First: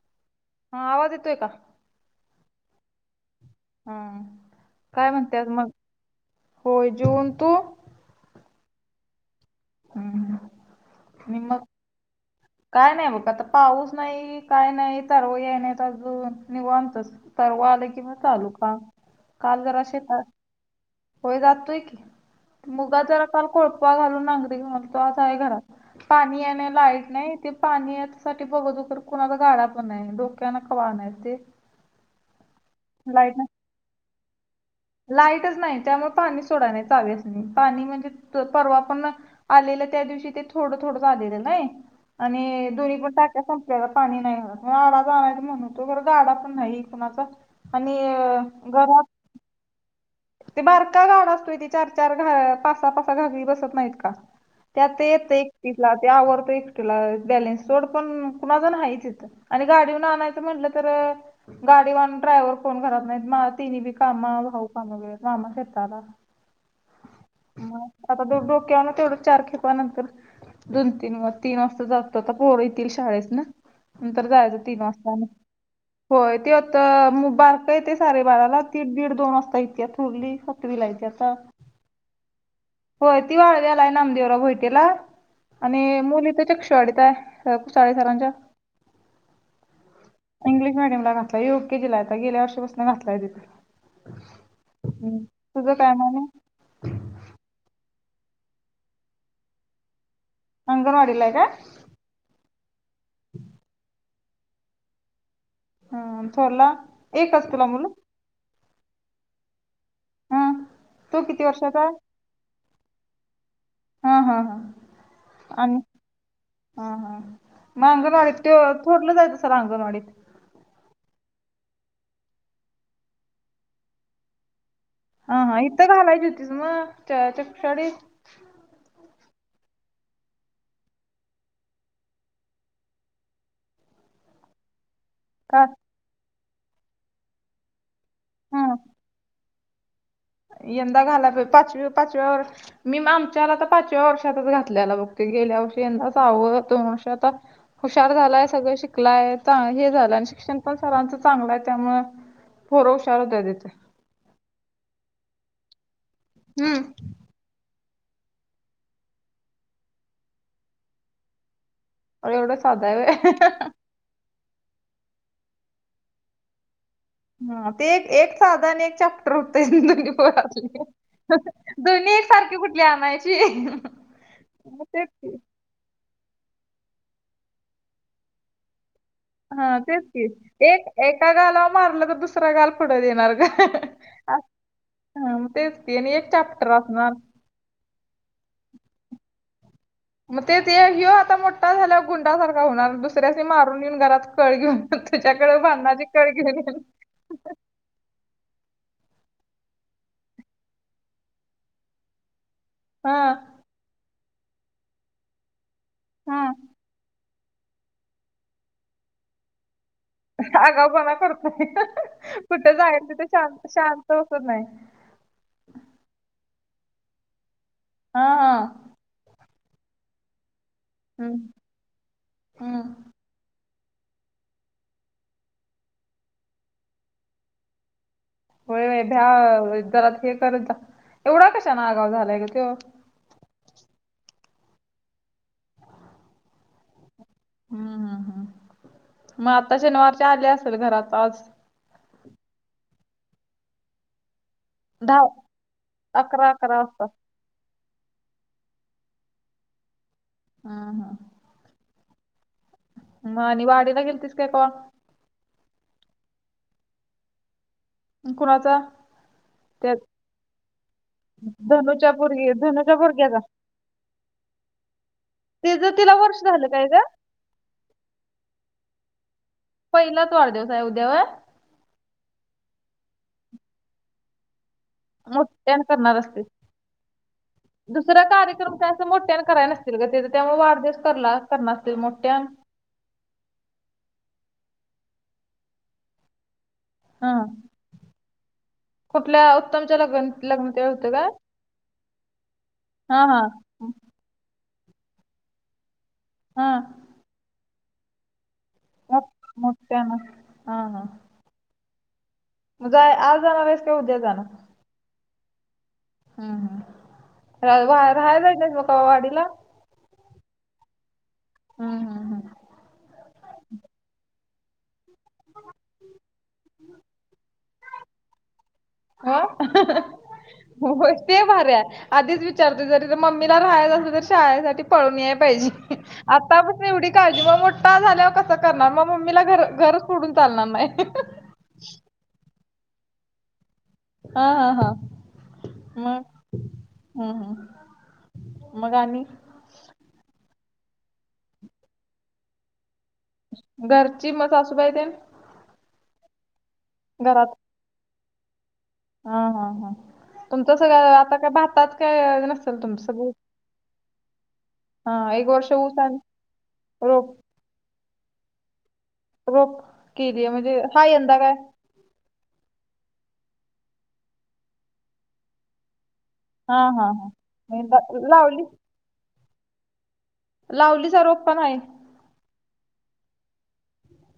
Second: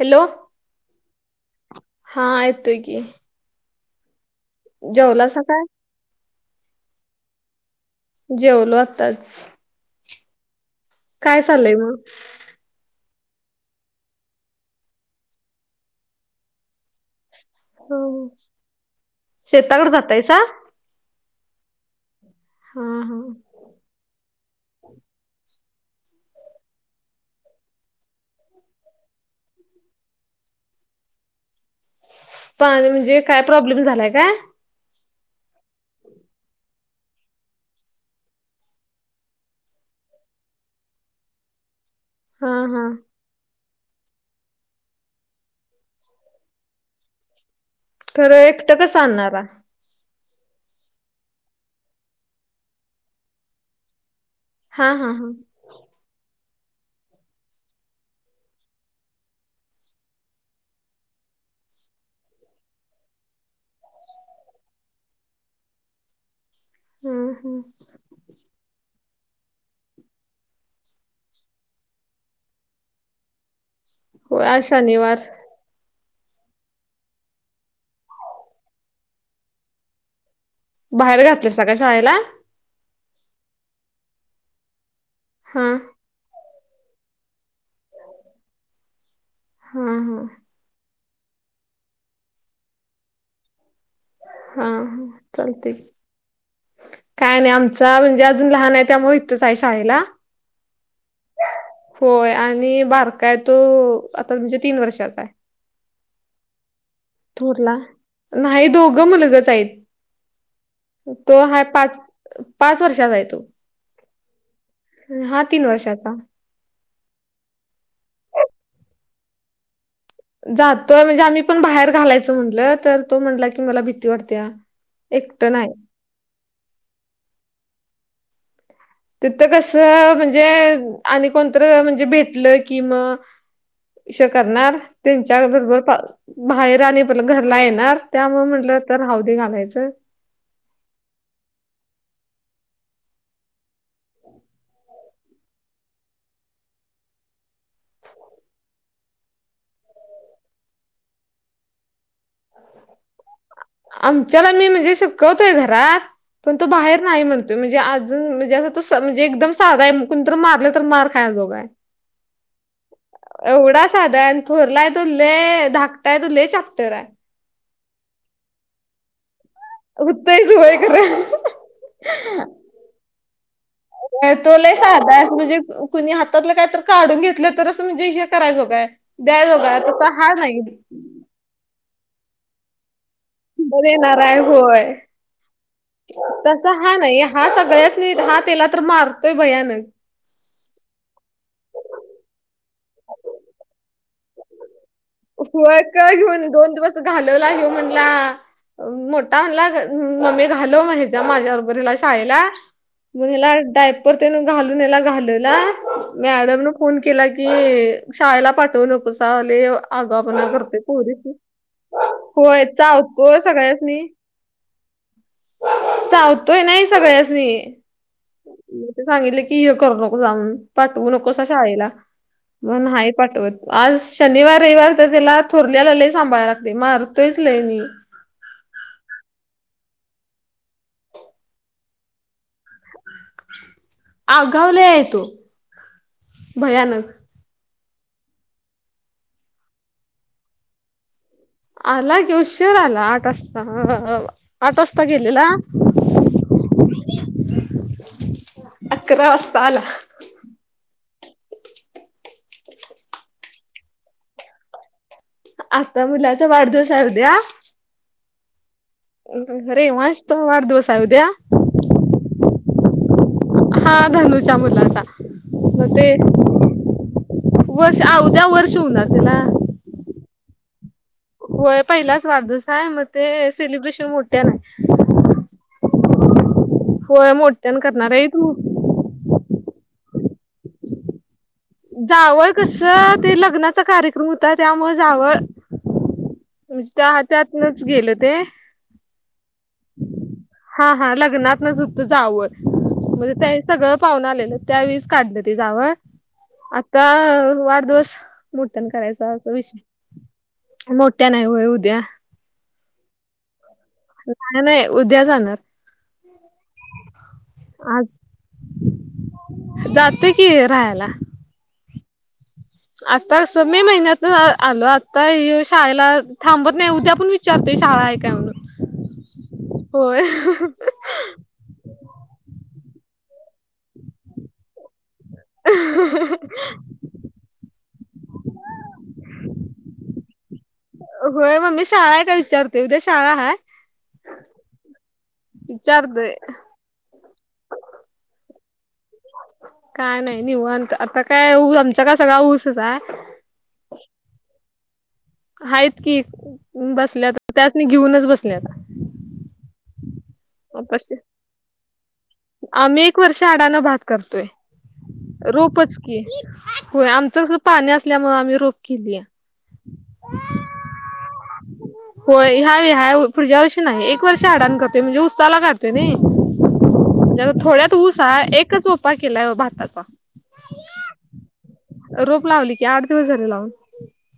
Hello,. हा, आवाज येतोय का? ह ऐतोय की. हम, काय जेवलासा म्हणतेस काय मग होय जेऊन तू? जेवलो आताच. हम्, हम. काय चाललंय मग? काय नाही बघ आता पाऊस नाही काय नाही तर या नाही तर अजून निवतच. तरव आलं हो कि म चालू का काल जर शेताकडे असे जातायसा होय जातोय की. हा मुगा हा जरा काल कोळपा घालून नांगरिक म्हणतो असा आहे घरात. पाणी आहे ना लाईट नाही. ते पाणी या साठी बघतो तर कुणाला गाडा पण डोक्याना कवाण ते पा म्हणजे लाईट काय प्रॉब्लेम झालाय का. लाईटच नाही त्यामुळे पाणी सोडाय नाही चावीस नाही पाणी म्हणजे परवा पण आलेलं त्या दिवशी ते थोडं थोडं झालेलं नाही हा आणि हा दोन्ही पण टा त्या संपल्याला पाणी नाही आडा जावायच म्हणून तो बर गाडा पण नाही कणाचा आणि घरात. हो. ते मार का घाण असतोय ती चार चार घ पासा पासा घगरी बसत नाहीत का. हा त्यात हा हा येत एकटीला ते आवरडत एकटीला बॅलेन्स तोड पण कुणाचा नाहीच यथं. आणि गाडीहन आणायचं म्हटलं तर गाडी वानून ड्रायव्हर कोण करत नाही म ति बी कामा भाऊ. नाम खेताला हम्म हम्म आता दु डोक्या ना तेव चार खे नंतर दोन तीन तीन वाजता जातोता पोर येतील शाळेेत ना नंतर होय जायचं आज तीन शनिवार वाजताना होय ते आता बारका येते साडे बाराला तीड दीड दोन असत. सतीथुडली सतवी लायतात. बाहेर घातलायसा का शाळेला हो ती वाळव आलाय नामदेवरा भैटेला हा हा आणि मुली त्याच्या ढताय चाळीसरांच्या हा इंग्लिश मीडियम ला का योग के जीलायता गेल्या वर्षापासून घातलायिथं. हा हा चालते. तुझं काय मग आणि काय नाही आमच म्हणजे अजून लहान आहे त्यामुळे इतच आहे शाळेला. अंगणवाडीलाय का. होय आणि बारकाय तो आता म्हणजे तीन वर्षाचा आहे. हम थोला. थोरला नाही दोघं मुलगच आहेत हा किती तो हा वर्षाचा आहे पाच पाच वर्षाचाय तो हा हा हा. हा तीन आणि वर्षाचा. हा हा मग अंगणवाडीत ते थोडलं जायचं सर अंगणवाडीत. जातोय म्हणजे आम्ही पण बाहेर घालायचं म्हटलं तर तो म्हणला की मला भीती वाटते. हा हा इथं घालायची होतीस मग च च शाडी तिथ कसं म्हणजे आणि कोणतं म्हणजे भेटलं कि म इशो करणार. त्यांच्या का बरोबर बाहेर आणि प घरला येणार त्यामु हा म्हटलं तर हवदी घालायचं. यंदा गाला प पाचवी पाचवी्या वर मी आमच्याला तर पाचव्या वर्षातच घातल्याला बघते गेल्या वर्षी यंदाचवं दोन वर्ष आता. हुशार झालाय सगळं शिकलाय हे झालंय शिक्षण पण सरांचं चांगलं आहे त्यामु होोर हशारला द देते. आमच्याला मी म्हणजे शिककवतोय घरात पण तो बाहेर. हम्म नाही म्हणतोय म्हणजे अजून म्हणजे अस तो म्हणजे एकदम साधा कुणीत मारले तर मार खाय जोगाय एवढं साध आहे. साध थरलाय तो लले धाकटा आहे तले चाकटरय हा ते एक एक साधा आणि एक चॅप्टर होतंय जिंदगीप होतयच होय खरं. दोन्ही सारखे कुठली आणायची. तो लय साधा आहे असं म्हणजे कुणी हातातला काय तर काढून घेतलं तरच म्हणजे हे करायचो काय. हा द्यायजोगा तस तेच की हा नाही. एक एका गालावर मारलं तर दुसरा गाल पुढ देणार. ग बर येणारय होय हा मग तेच की आणि एक तस चॅप्टर हा असणार. नाही. हा सगळ्याच नाही हा तेला तर मारतोय भयानक. मग ते घेऊ आता मोठा झाल्या गुंडासारखा होणार दुसऱ्याशी मारून येऊन घरात कळ घेऊन तुझ्याकडे होय भांनाची का कळ घेऊन घेली. दोन दिवस घालवला आहे म्हणला. मोठा म्हला मम्मी घालो माज माझ्या अरोबरीला शाळेला हा मग हला डायपर घालूनला घालला हा. मॅडम न फोन केला. ती शाळेला पाठवू नको चाले. आपण करते आगाऊपणा कोरीस करतोय. होय कुठे चाहत जायचं तिथे को शांत सगळ्याच शांत नाही. बसत नाही. चावतोय नाही सगळ्याचनी हा हा. म सांगितले. की करू नको जाऊन पाठवू नको अस हम्म शाळेला हम्म. मण ह. पाठवत आज शनिवार रविवार तर त्याला थोरल्याला लय सांभाळायला लागते मारतोयच लय मी होय भ्या जरात हे कर एवढा कशा ना आगाव झालाय का त. अगावला आहे तो भयानक. हम्म हम् हम् मग आता शनिवारच्या आले असेल घरात आज आला के उशीर आला आठ वाजता आठ वाजता दहा गेलेला. अकरा अकरा असतात. अकरा वाजता आला. हा हा. ह आणि वाडीला गेलतीस काय का? आता मुलाचा वाढदिवस आहे उद्या कुणाचा? अरे वंश तो वाढ दिवस आ त्या्या धनुूच्या भग धनुूच्या भुरग्याचा हा धनुच्या मुलाचा तिचं ते तिला वर्ष झालं काय ग वर्ष अवद्या वर्ष होणार त्याला पहिला त वार्दवसा आहे उद्याव होय पहिलाच वाढदिव आहे मग ते सेलिब्रेशन मोठ्या नाही. मोठ्या करणार असते होय मोठ्यान करणार दुसरा आहे तू कार्यक्रम काय अस मोठ्यान करायला न असते. ते त्यामुळे वाढदस करला. करणार असतील मोठ्यानं जावळ कस ते लग्नाचा कार्यक्रम होता त्यामुळे जावळ म्हणजे त्या हा हततनच गेलं ते कुठल्या उत्तम. हा हा लग्नातच होत जावं हा म्हणजे हा ते सगळं. पाहून आलेल त्यावेस काढलं ते जाव हा आता वाढदिवस मोठ्या मोठ करायचा अस मोठ्यानं विषय मोठ्या नाही होय उद्या ज आज जाणार आहेस किी उद्या जाणार. नाही नाही उद्या जाणार. हम् राहायलाय नाही ब का वाडीला जातंय की राहायला. हम् हम हम. आता स मे महिन्यात आलो. आता शाळेला थांबत नाही उद्या आपण विचारतोय शाळा आहे काय म्हणून हो हं हं ह. होय हो ते भारी हाय आधीच विचारते जरी मम्मीला राहायला सुद्धा शाळेसाठी पळून येयला पाहिजे. आता पण एवढी काळजी मग मोठा झाल्यावर कस करणार मग मम्मीला घर घरच पुडून चालणार नाही. होय मम्मी शाळा का विचारत्. ते उदया शाळा हाय. हा हा हा मग विचारतोय हम्म हम्म मग आणि? काय नाही निवांत आता काय ऊस आमचा का सगळा ऊसच आहे. घरची मग सासूबाई ते आहेत की बसल्या त्यासनी घेऊनच बसले आता हा हा हा तुमच सगळं आता काय भातात काय? नसेल आम्ही तुमचं एक सगळं वर्ष अडाणं भात करतोय. हां एक वर्ष ऊस रोपंच आणि की होय रोप आमचं कसं पाणी असल्यामुळे आम्ही रोप केली. रोप केली आहे म्हणजे हाय यंदा काय होय ह्या ह्या पुढच्या या वर्षी नाही एक वर्ष आडाण करते म्हणजे उसाला काढतो हां हां हां. जरा थोड्यात यंदा ऊस हाय लावली एकच उपाय केलाय भाताचा लावलीस रोप पण आहे. रोप लावली की आठ दिवस झालं लावून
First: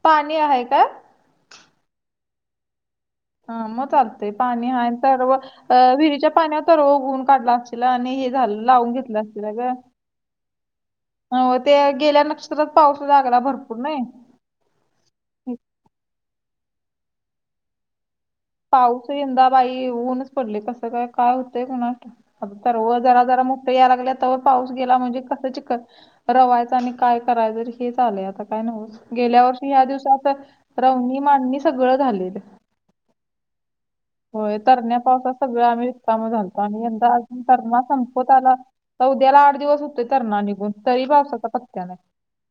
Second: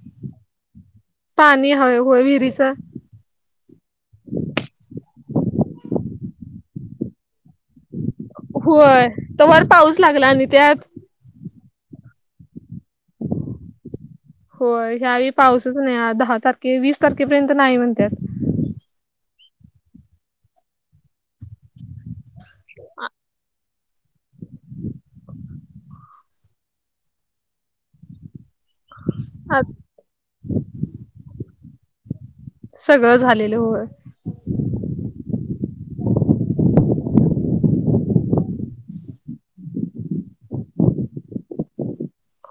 पाणी आहे का? पाणी आहेय होय विहिरीच हा मग चालतेय पाणी हा स विहिरीच्या पाण्यावर तर उघून काढला असं आणि हे झालं लावून होय घेतलं असशीला तवर ग पाऊस लागला आणि त्यात हो ते गेल्या नक्षत्रात पाऊस जागला भरपूर नाय हो ह्यावेळी पाऊसच नाही दहा तारखे वीस तारखेपर्यंत नाही म्हणताय. पाऊस यंदा बाई ऊनच पडले कसं काय काय होतंय का कुणास ठाऊक तर व जरा जरा या लागल्याता पाऊस गेला म्हणजे कसं चीखल रवायच आणि काय करायचं हे चाललंय आता काय न गेल्या आ वर्षी ह्या दिवसात रवणी मांडणी सगळं झालेल. सगळंच झालेलं हो होय तरण्या पावसात सगळं आम्ही रिकामा झालतो आणि यंदा अजून तरणा संपत आला. आता उद्याला आठ दिवस होतोय तरणा निघून तरी पावसाचा पत्ता नाही.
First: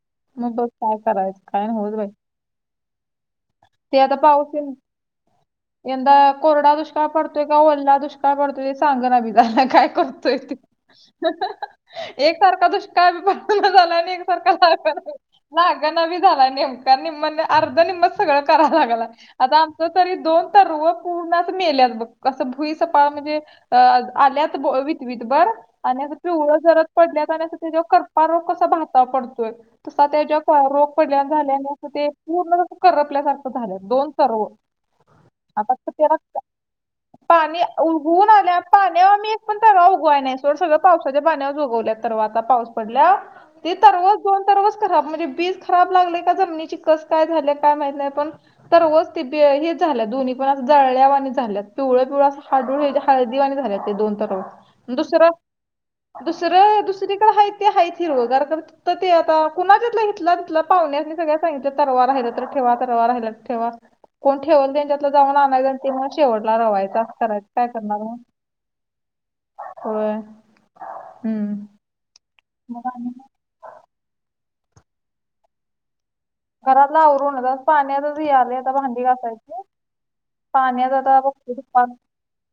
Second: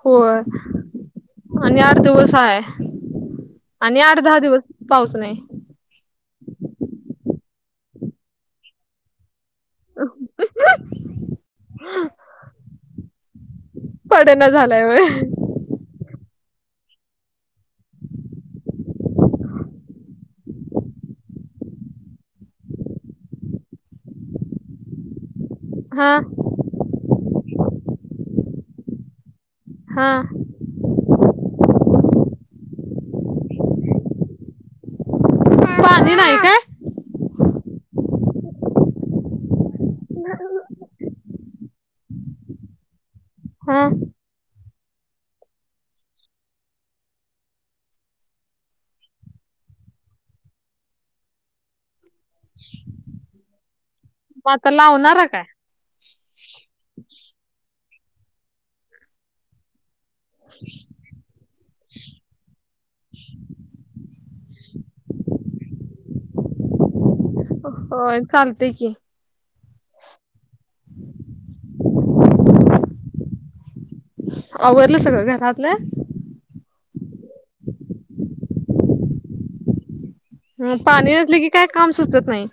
होय मग बघ काय करायचं काय आणि नव्हच आठ बाई दिवस आहे. ते आणि आता आठ दहा पाऊस दिवस येईल पाऊस नाही. यंदा कोरडा दुष्काळ पडतोय का ओलला दुष्काळ पडतोय ते सांग ना बी झालं काय करतोय ते एक सारखा दुष्काळ बी झाला आणि पडना एकसारखा झालाय होय लागना भी झाला नेमका निम्म अर्ध निम्म सगळं करायला लागला. आता आमचं तरी दोन तर न मेल्यास बघ असं भुई सपाळ पान अ म्हणजे आल्यात इथं बरं आणि हा पिवळ जर पडल्या आणि त्याच्यावर करपा रोग कसा भातावर पडतोय. तसं हा त्या ज्या रोग पडल्या झाल्या असं ते पूर्ण जसं करपल्यासारखं झालं दोन सर्व आता तर पाणी त्याला नाही काय पाणी उगलुन आल्यावर पाण्यावर मी एक पण थराव उगवाय नाही सोड सगळं पावसाच्या पाण्यावर उगवल्या सर्व आता पाऊस पडल्यावर ते हा तरवज दोन तरवज खराब म्हणजे बीज खराब लागलेय का जमनीची कस काय झाली काय माहित नाही पण तरवच हे झालं दोन्ही पण पण जळवाणी झाल्यात पिवळं पिवळ असं खाडूळ हे हळदीवाणी झाल्या ते दोन मग आता लावणारा दुसरं काय दुसरं दुसरी कड हाय ते हाय ते हिरवीगार कर तर ते आता कुणाच्या घेतले त तिथला पाहुस सगळ्या सांगिल तरवा राहिलं तर ठेवावा राहिला ठेवा कोण ठेवाल त्यांच्या जाऊन आणायचं तेव शेवटला रवायचं असं करायचं काय करणार होय चालतय की होय हम्म मग आणि काय? आवरलं सगळं घरातलं घरातल आवरून तसं पाणीच हे आले आता भांडी घासायची. पाण्याचा पाणी तर नसले की काय बघतो काम सुचत नाही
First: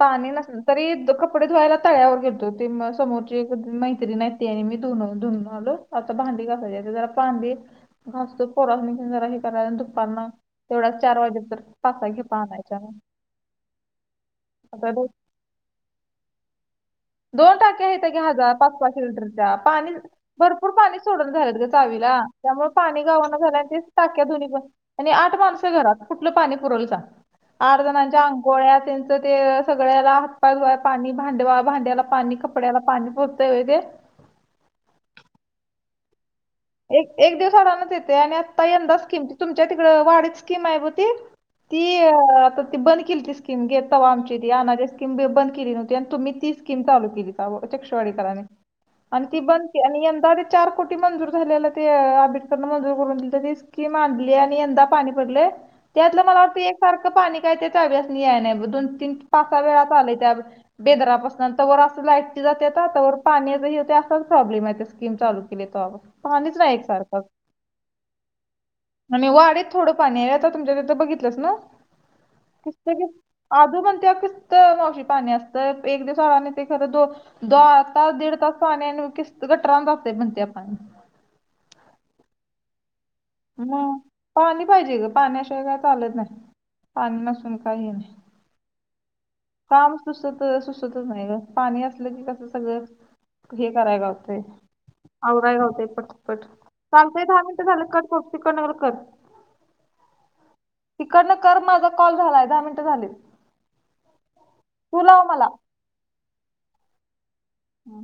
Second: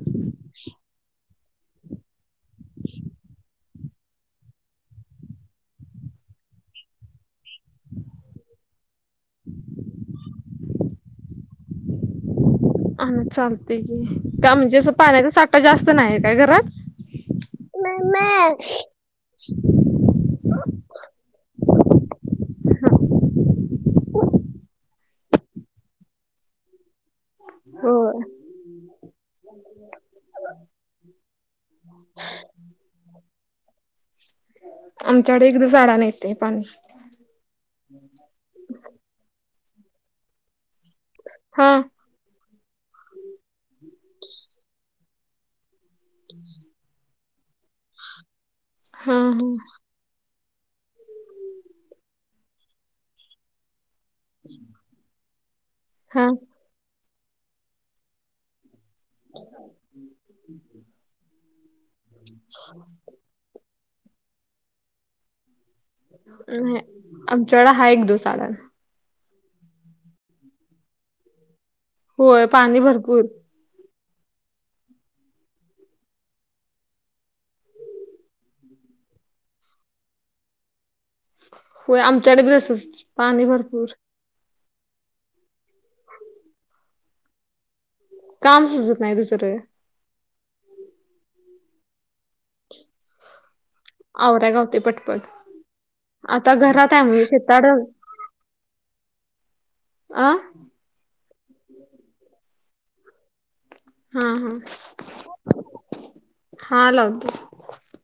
पाणी नस तरी कपडे धुवायला तळ्यावर घेतो ते समोरची मैत्री नाही त्याने मी धुन धुनून आलो आता भांडी कसायची जरा भांडी घस्त पोरस निघून जरा हे करायला दुपारन तेवढाच चार वाजे तर पासा घे पाहणार हा चालतेय की का म्हणजे असं आता पाण्याचा साठा जास्त नाही का घरात दोन टाके आहेत का हजार पाच पाच लिटरच्या पाणी भरपूर पाणी सोडून झालेत ग चावीला त्यामुळे पाणी गावाना झाल्या तेच टाक्या धुनी पण आणि आठ माणसं घरात कुठलं पाणी पुरल सांग आठ होय जणच्या आंघोळ्या त्यांच ते सगळ्याला हातपा घ पाणी भांडवा भांडे्यााला पाणी कपडे्याला पाणी पुरतय होय ते आमच्याकडे एकदा झाडा नाहीेत पाणी एक दिवसाअडच येते आणि आता यंदा स्कीम तुमच्या तिकड वाढत स्कीम आहे हा ती आता ती बंद केली ती स्कीम घेत आमची ती अ स्कीिम बंद केली तुम्ही ती स्कीम चालू केली चक्षवाडी कने हा आणि ती हा बंद के आणि यंदा चार कोटी मंजूर झालेला ते आंबेडकर मंजूर करून दि ते मांडली आणि यंदा पाणी पडलंय त्यातलं हा मला वाटत सारखं पाणी काय ते त्यावेळेस याय नाही दोन तीन पाच वेळा आलय त्या बेदरापासून अस लाईट जाते पाण्याचा होते असाच प्रॉब्लेम आहे ते स्ककीम चालू केली तेव्हापासून नाही आमच्याकडे आहे एक दिवसाआड मी वाडेत थोडं पाणी आहे आता तुमच्या तथं बघितलंस ना होय पाणी किसत भरपूर आजू म्हण ते किस्त मावशी पाणी असतं एक दिवसाआडने ते खरं दो दता दीड तास पाण्यानु सानन कस्त गटारं जातात म्हणत्यात होय आमच्याडे बी अससच ह पाणी पाहिजे ग पाण्याशिवाय काय चालत नाही पाणी नसून काही ये नाही काम सुजत नाही दुसरं काम सुसत सुसतच नाही ग पाणी असलं की कसं सगळं हे कराय गावतय आवराय पटपट आवराय गावतं पटपट आता घरात आहे चालतय मी दहा मिनटं शेताड अ झालं क कोती कडल का हा तिकडन कर माझा कॉल झालाय दहा मिनट झाले हा तू लाव मला हा लावते ह